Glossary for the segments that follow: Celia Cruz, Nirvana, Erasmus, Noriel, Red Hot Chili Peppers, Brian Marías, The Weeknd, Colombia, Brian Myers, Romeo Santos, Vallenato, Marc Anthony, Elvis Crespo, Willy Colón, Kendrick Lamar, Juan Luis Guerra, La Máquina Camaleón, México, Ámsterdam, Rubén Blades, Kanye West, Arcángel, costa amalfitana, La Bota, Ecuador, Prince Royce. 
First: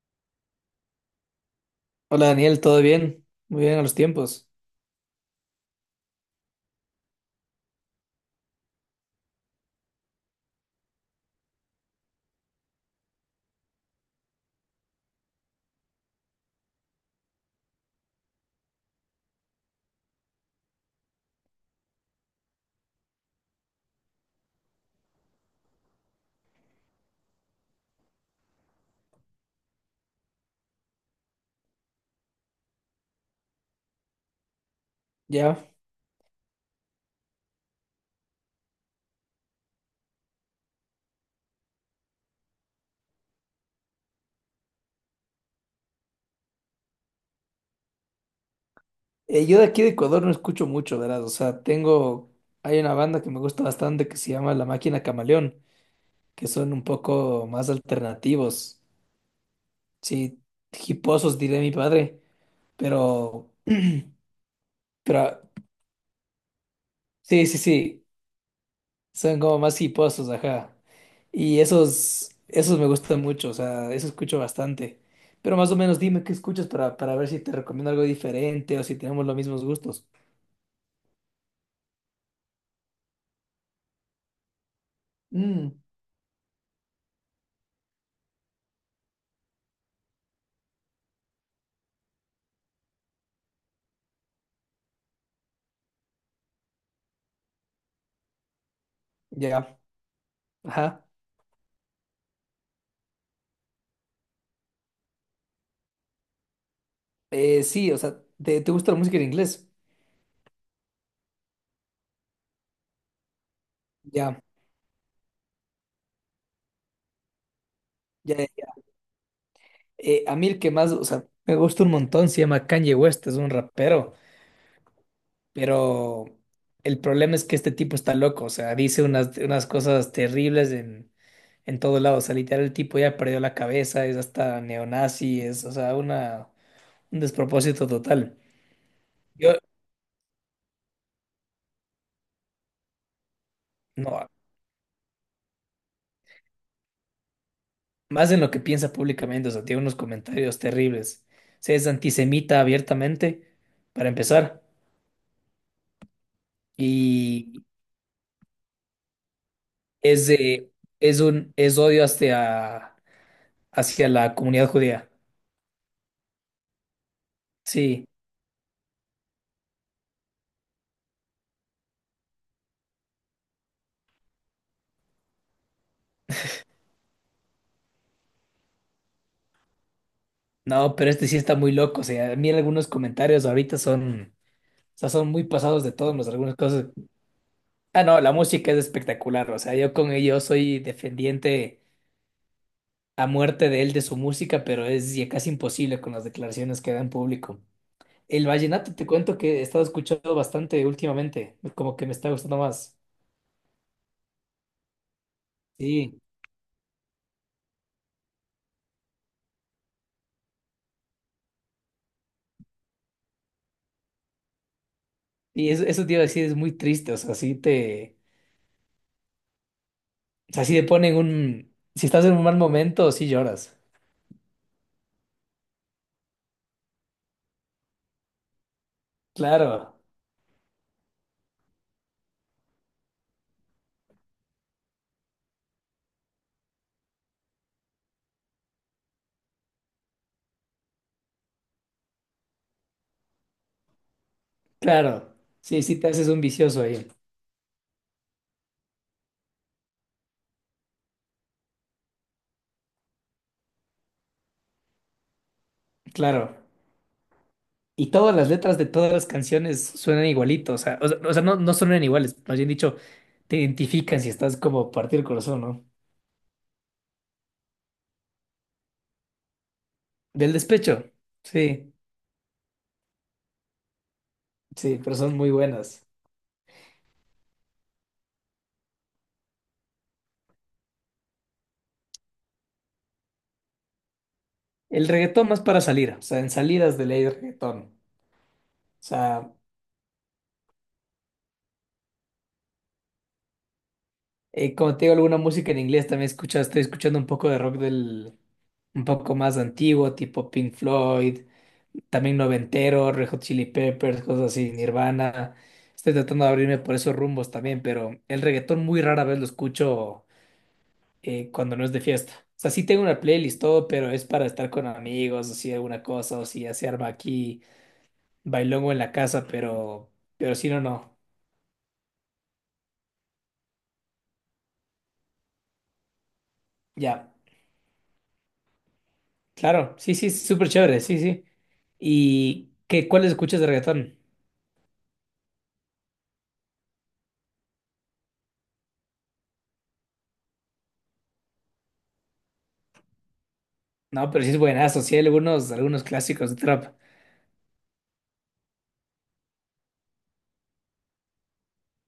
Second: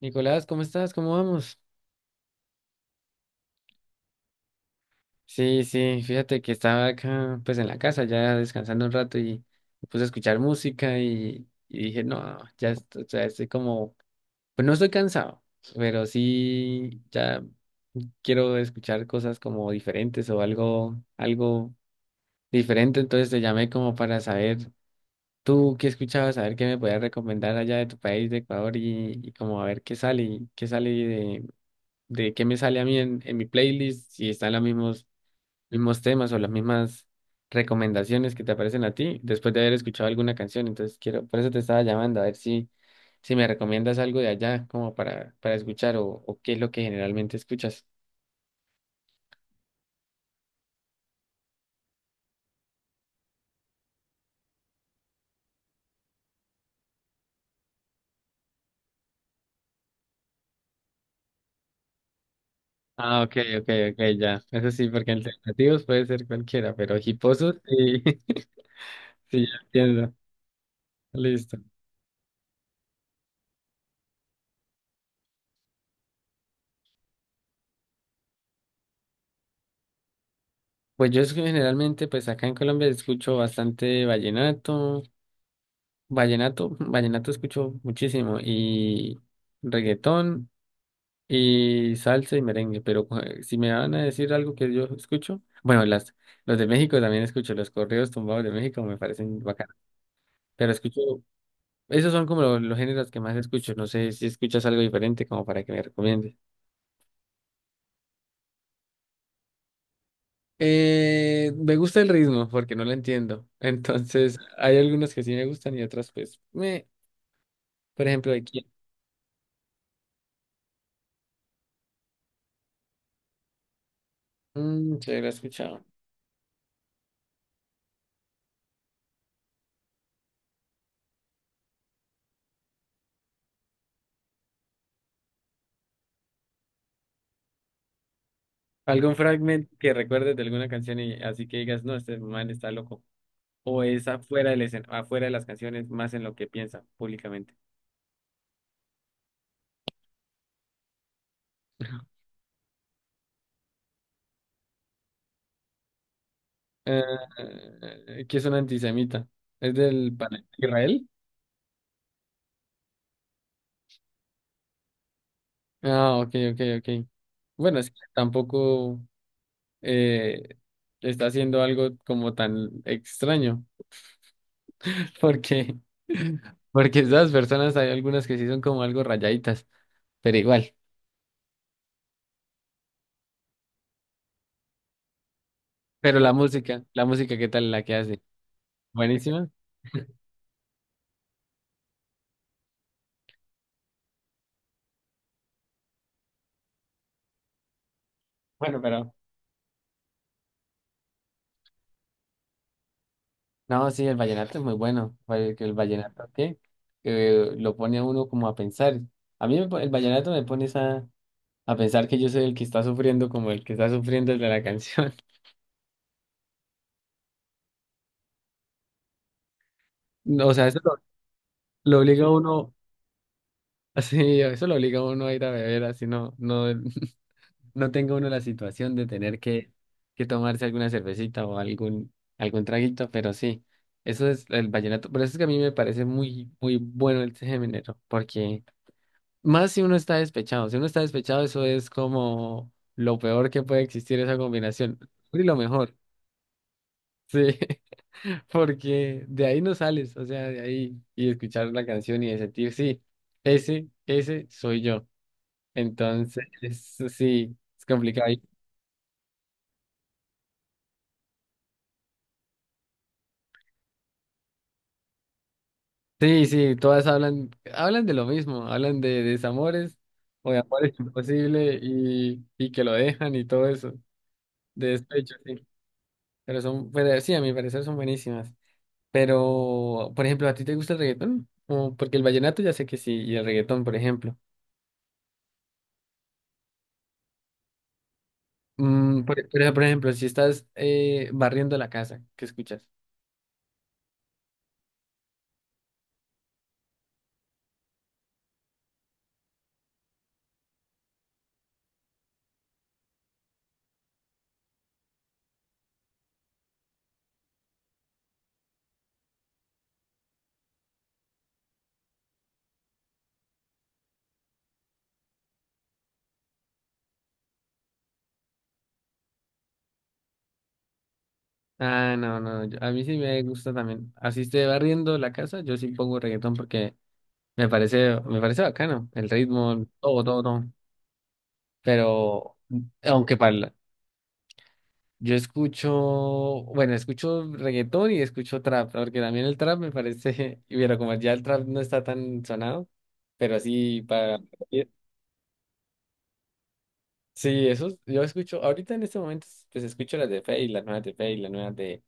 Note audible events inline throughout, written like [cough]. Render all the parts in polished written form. Nicolás, ¿cómo estás? ¿Cómo vamos? Hola Daniel, ¿todo bien? Muy bien a los tiempos. Sí, sí, fíjate que estaba acá pues en la casa ya descansando un rato y me puse a escuchar música y dije, no, ya estoy, o sea, estoy como, pues no estoy cansado, pero sí ya quiero escuchar cosas como diferentes o algo diferente, entonces te llamé como para saber tú qué escuchabas, saber qué me podías recomendar allá de tu país, de Ecuador y como a ver qué sale de qué me sale a mí en mi playlist, si están los mismos, Ya. mismos temas o las mismas recomendaciones que te aparecen a ti después de haber escuchado alguna canción. Entonces quiero, por eso te estaba llamando, a ver si, si me recomiendas algo de allá como para escuchar o qué es lo que generalmente escuchas. Yo de aquí de Ecuador no escucho mucho, ¿verdad? O sea, tengo. Hay una banda que me gusta bastante que se llama La Máquina Camaleón, que son un poco más alternativos. Sí, hiposos diré mi padre, Ah, ok, pero. ok, ok, ya. Eso sí, porque Pero. alternativos puede ser cualquiera, pero Sí, sí, hiposos sí, sí. [laughs] Son sí, ya como más entiendo. hiposos, ajá. Listo. Y esos. Esos me gustan mucho, o sea, eso escucho bastante. Pero más o menos dime qué escuchas para ver si te recomiendo algo diferente o si tenemos los mismos gustos. Pues yo generalmente, pues acá en Colombia escucho bastante vallenato. Mm. Vallenato, vallenato escucho muchísimo y reggaetón y salsa y merengue, pero si me van a decir algo que yo escucho, bueno, las, los de México también escucho, los corridos tumbados de México me parecen bacanos, Ya, pero escucho, ajá. esos son como los géneros que más escucho, no sé si escuchas algo diferente como para que me recomiendes. Sí, o sea, ¿te gusta la música en inglés? Me gusta el ritmo porque no lo entiendo, [laughs] entonces Ya, hay algunos que sí me gustan y otros pues, me, por ejemplo, ya, ya. aquí, Ya. A mí el que más, o sea, me gusta un montón, se llama Kanye West, es un rapero, mm, se lo he escuchado. pero el problema es que este tipo está loco, o sea, dice unas cosas terribles en todo lado, o sea, literal el tipo ya perdió la cabeza, es hasta neonazi, es, o sea, una, un despropósito total. Algún Yo, fragmento que recuerdes de alguna canción y así que digas, no, este man está loco. O es no. Afuera de las canciones, más en lo que piensa públicamente. Más en lo que piensa públicamente, o sea, tiene unos comentarios terribles. Se es antisemita abiertamente, para empezar, Eh, y ¿Que es un antisemita? ¿Es del es Palestina de- Israel? es un es odio hacia la comunidad judía. Ah, ok, ok, ok. Bueno, es que Sí, tampoco eh, está haciendo algo como tan extraño, [laughs] porque, porque esas personas hay algunas que sí son como algo rayaditas, pero igual. no, pero este sí está muy loco, o sea, a mí algunos comentarios ahorita son, o sea, son muy pasados de Pero todos, algunas cosas. la música, ¿qué tal la que Ah, no, hace? la música es Buenísima. espectacular, o sea, yo con ello soy defendiente a muerte de él de su música, pero es ya casi imposible con las declaraciones que da en público. El Bueno, vallenato te pero cuento que he estado escuchando bastante últimamente, como que me está gustando más. no, sí, el vallenato es muy bueno. El Sí, vallenato, ¿qué? Que lo pone a uno como a pensar. A mí me po- El vallenato me pone a pensar que yo soy el que está sufriendo como el que está sufriendo el de la canción. [laughs] y eso te iba a decir, es muy triste, o sea, No, o o sea, sea, sí eso te ponen un, lo si estás obliga a en un mal uno, momento, sí lloras. [laughs] así, eso lo obliga a uno a ir a beber, así no, no, [laughs] no tenga uno la situación de tener Claro, que tomarse alguna cervecita o algún, algún traguito, pero sí, eso es el vallenato. Por eso es que a mí me parece muy, muy bueno el género, porque más si uno está despechado. Si uno está despechado, eso es como lo peor que puede existir esa combinación. claro, Y lo sí, mejor, sí te haces un vicioso ahí, sí. [laughs] Porque de ahí no sales, o sea, de ahí y escuchar la canción y de sentir, sí, ese soy yo. Entonces, claro. sí, es Y complicado. todas las letras de todas las canciones suenan igualito, o sea, no, no suenan iguales, más bien dicho, te identifican si estás como partido el corazón, ¿no? Sí, sí, todas hablan, hablan de lo mismo, hablan de desamores o Del de amores [laughs] despecho, imposibles sí, y que lo dejan y todo eso, de sí, pero despecho, son muy sí. buenas. Pero son, pero sí, a mi parecer son buenísimas. Pero, por ejemplo, ¿a ti te gusta el reggaetón? O porque el vallenato ya sé que sí, y el reggaetón, por ejemplo. El reggaetón más para salir, o sea, en salidas de ley de reggaetón. O Mm, por, sea, pero, por ejemplo, si estás barriendo la casa, ¿qué escuchas? Como te digo, alguna música en inglés también escucha, estoy escuchando un poco de rock un poco más antiguo, tipo Pink Floyd, también noventero, Red Hot Chili Peppers, cosas así, Nirvana. Estoy tratando de abrirme por esos rumbos también, pero el reggaetón muy rara vez lo escucho cuando no es de fiesta. O sea, sí tengo una playlist, todo, pero es para estar con amigos, o si alguna cosa, o si ya se arma aquí bailongo en la casa, pero si no, no. Ah, no, no, a mí sí me gusta también. Así esté barriendo la casa, yo sí pongo reggaetón porque Ya. Me parece bacano, el ritmo, Claro, sí, todo, sí, todo, es todo. súper chévere, sí, sí. Pero, ¿Y qué, cuáles aunque escuchas de para, reggaetón? yo escucho, bueno, escucho reggaetón y escucho trap, porque también el trap me parece, [laughs] y bueno, como ya el trap no está tan sonado, pero sí No, para... pero sí es buenazo, sí hay algunos, algunos clásicos de trap. Sí, eso, yo escucho, ahorita en este momento, pues escucho las de Fade, las nuevas de Fade, las nuevas de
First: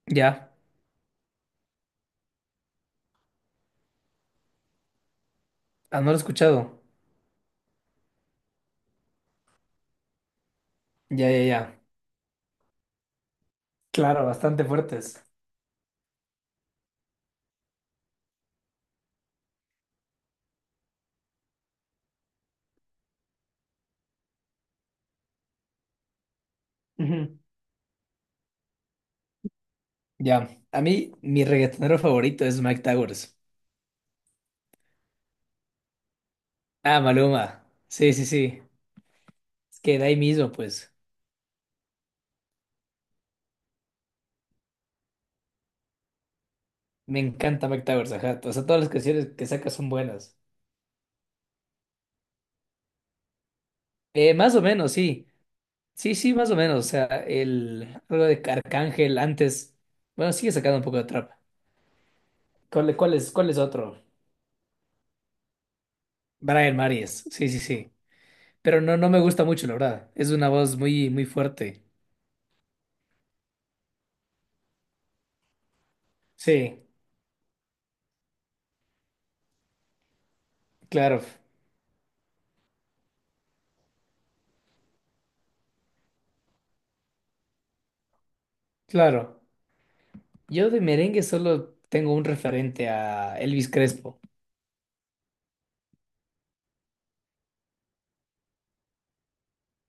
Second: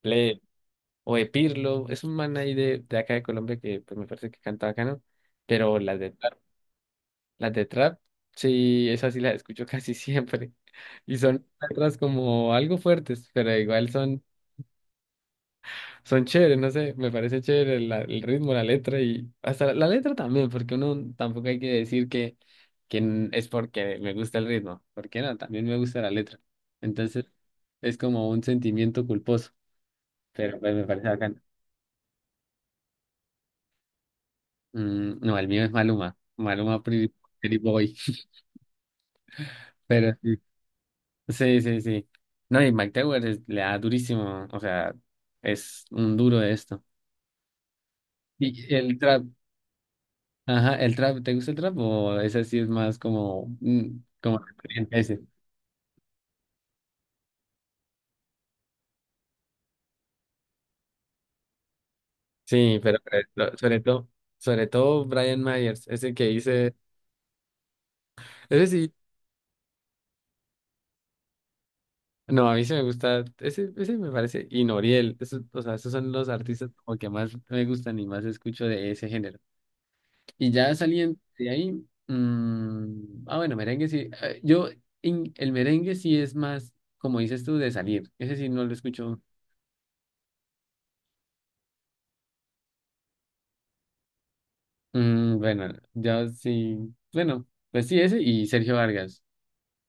Ple Ya, o de Pirlo, es un man ahí de acá de Colombia que pues me parece que canta bacano, pero ah, no lo he escuchado. las de trap, sí, esas sí las escucho casi siempre, [laughs] y Ya, ya, son ya. letras como algo fuertes, pero igual son. Claro, bastante fuertes. Son chéveres, no sé, me parece chévere el ritmo, la letra y hasta la, la letra también, porque uno tampoco hay que decir que es porque me gusta el ritmo, porque no, también me gusta la letra. Entonces Ujú. es como un sentimiento culposo, Ya, pero pues a me parece mí bacano. mi reggaetonero favorito es Mike Towers. Mm, no, el mío es Maluma, Maluma Ah, Pretty, Pretty Maluma. Boy, Sí, sí, sí. [laughs] Es que de pero ahí mismo, pues, sí, sí, sí, sí. No, y Mike Tower le da durísimo, o sea, es un duro de esto. me encanta Mike Towers, ajá. O Y sea, todas las el trap. canciones que saca son buenas. Ajá, el trap, ¿te gusta el trap o ese sí es más como, mm, como la Más o menos, corriente ese? sí. Sí, sí, más o menos. O sea, el algo de Arcángel antes. Bueno, sigue sacando un poco de trap. Sí, ¿Cuál, pero cuál es otro? Sobre todo Brian Myers, ese que dice, Brian Marías. Sí, sí, sí. ese Pero sí, no, no me gusta mucho, la verdad. Es una voz muy, muy fuerte. no, a mí sí me gusta, ese me parece, y Noriel, eso, o sea, esos son los artistas Sí, como que más me gustan y más escucho de ese género. Y ya saliendo claro, de ahí, mm, ah, bueno, merengue sí, yo, el merengue sí es más, como dices tú, de salir, ese sí no lo escucho. claro. Yo de merengue solo tengo un referente a Elvis Crespo. Mm, bueno, yo sí. Bueno, pues sí, ese y Sergio Vargas.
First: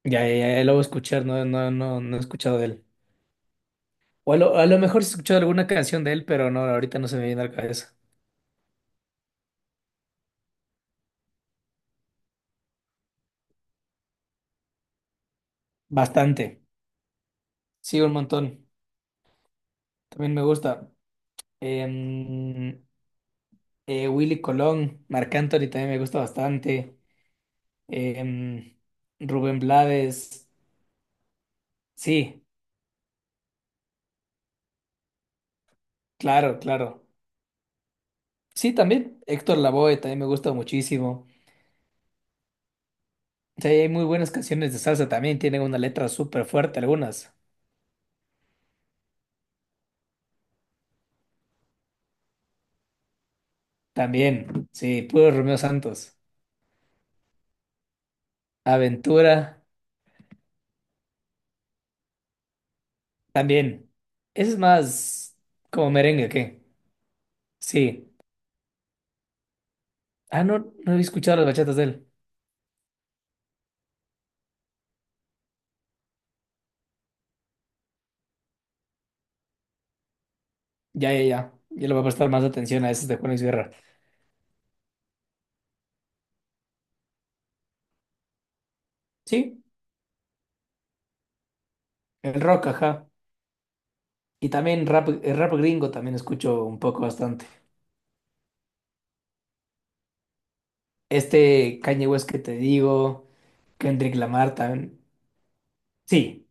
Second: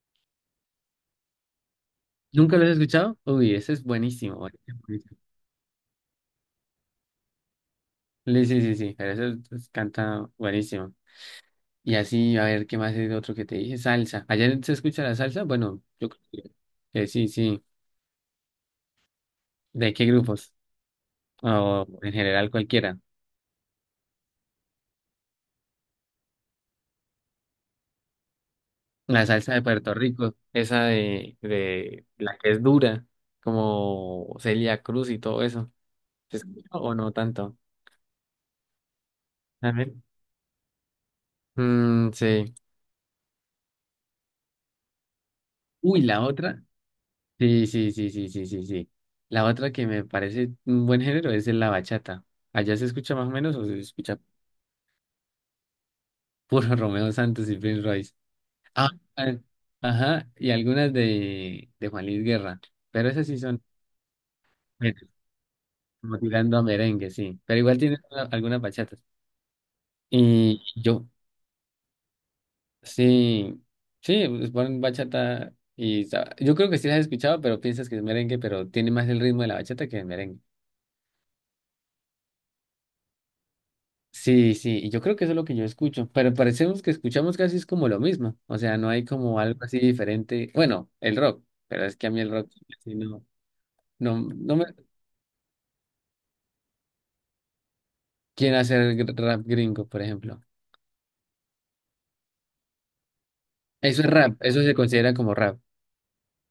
Ya, ya, ya lo voy a escuchar, no, no, no, no he ¿Nunca escuchado lo de has él. escuchado? Uy, ese es O buenísimo, a lo buenísimo, mejor sí he buenísimo. escuchado alguna canción de él, pero no, ahorita no se me viene a la cabeza. Sí, sí, sí, pero ese pues, canta buenísimo. Y así, a ver, ¿qué más es otro que te dije? Salsa. ¿Ayer se escucha la salsa? Bueno, yo creo Bastante. Que sí, sí. Sí, un montón. ¿De qué También me grupos? gusta. O en general Em, cualquiera. Willy Colón, Marc Anthony también me gusta bastante. Em, La salsa Rubén de Puerto Rico, Blades, esa de la sí, que es dura, como Celia Cruz y todo eso. ¿Se claro, escucha o claro. no tanto? Sí, también Héctor A ver. Lavoe también me gusta muchísimo. Mm, sí. Sí, hay muy buenas canciones de salsa también, tienen una Uy, letra la súper otra. fuerte algunas. Sí, sí, sí, sí, sí, sí, sí. La otra que me parece un buen género es la bachata. ¿Allá se escucha más o menos o se escucha También, sí, puro Romeo Santos. puro [laughs] Romeo Santos y Prince Royce? Ah, ah, Aventura, ajá, y algunas de Juan Luis Guerra. Pero esas sí son también. Ese es bueno, más como como merengue, tirando a ¿qué? merengue, sí. Pero igual tienen Sí. Algunas bachatas. Ah, Y no, no había yo, escuchado las bachatas de él. sí, sí, pues ponen bachata y yo creo que sí las has escuchado, pero piensas que es merengue, pero tiene más el ritmo de la bachata que el merengue. Ya, ya, ya. Ya le voy a prestar más atención a esas de Juan Luis Guerra. Sí, sí, y yo creo que eso es lo que yo escucho, pero parecemos que escuchamos casi es como lo mismo, o sea, no hay como algo Sí, así diferente, bueno, el rock, pero es que a mí el el rock rock, sí ajá. no, no, Y no me. también rap, el rap gringo también escucho un poco bastante. ¿Quién hace el rap gringo, por ejemplo? Este Kanye West que te digo, Eso es Kendrick rap, Lamar eso se también. considera como rap. Sí,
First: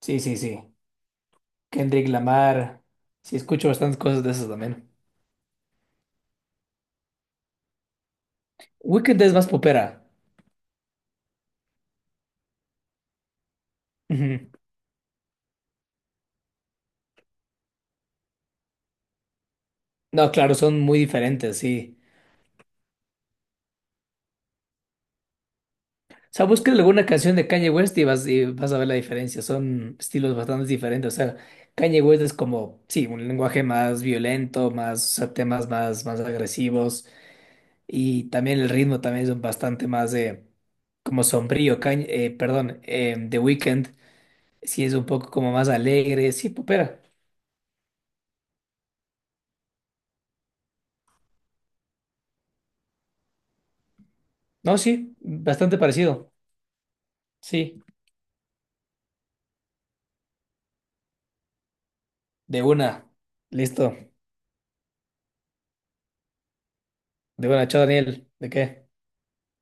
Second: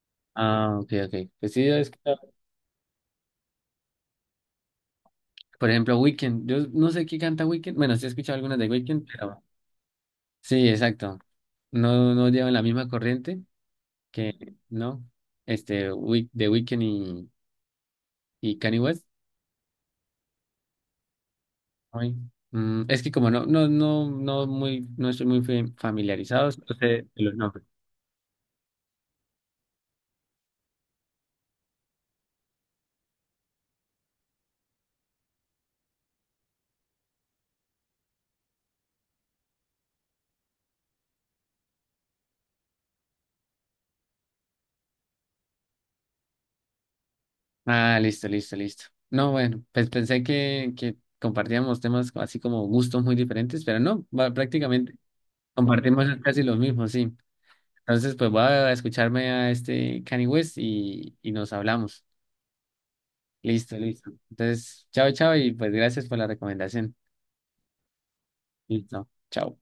sí, sí, sí. Ah, ok, ok. Pues sí, yo he Kendrick escuchado, Lamar. Sí, escucho bastantes cosas de esas también. por ejemplo, Weekend, yo no sé qué canta Weekend, bueno, sí he escuchado algunas de Weekend, Weekend es pero más popera. sí, exacto. No, no llevan la misma corriente Ujú. que, ¿no? Este, Week, de Weekend y Kanye West. No, claro, son muy diferentes, sí. Ay, mm, es que como no, no, no, no muy, no estoy muy O sea, familiarizado, busca no sé alguna de los canción de nombres. Kanye West y vas a ver la diferencia. Son estilos bastante diferentes. O sea, Kanye West es como, sí, un lenguaje más violento, más, o sea, temas más agresivos. Y también el ritmo también es bastante más como sombrío. Cañ perdón, The Weeknd sí es un poco como más alegre. Sí, popera. Ah, listo, listo, listo. No, bueno, pues pensé que compartíamos temas así como gustos muy diferentes, pero no, No, prácticamente sí, bastante compartimos parecido. casi los mismos, sí. Sí, Entonces, pues voy a escucharme a este Kanye West y nos hablamos. de una. Listo, Listo. listo. Entonces, chao, chao y pues gracias por la recomendación. De una, chao Daniel. ¿De qué? Listo, chao.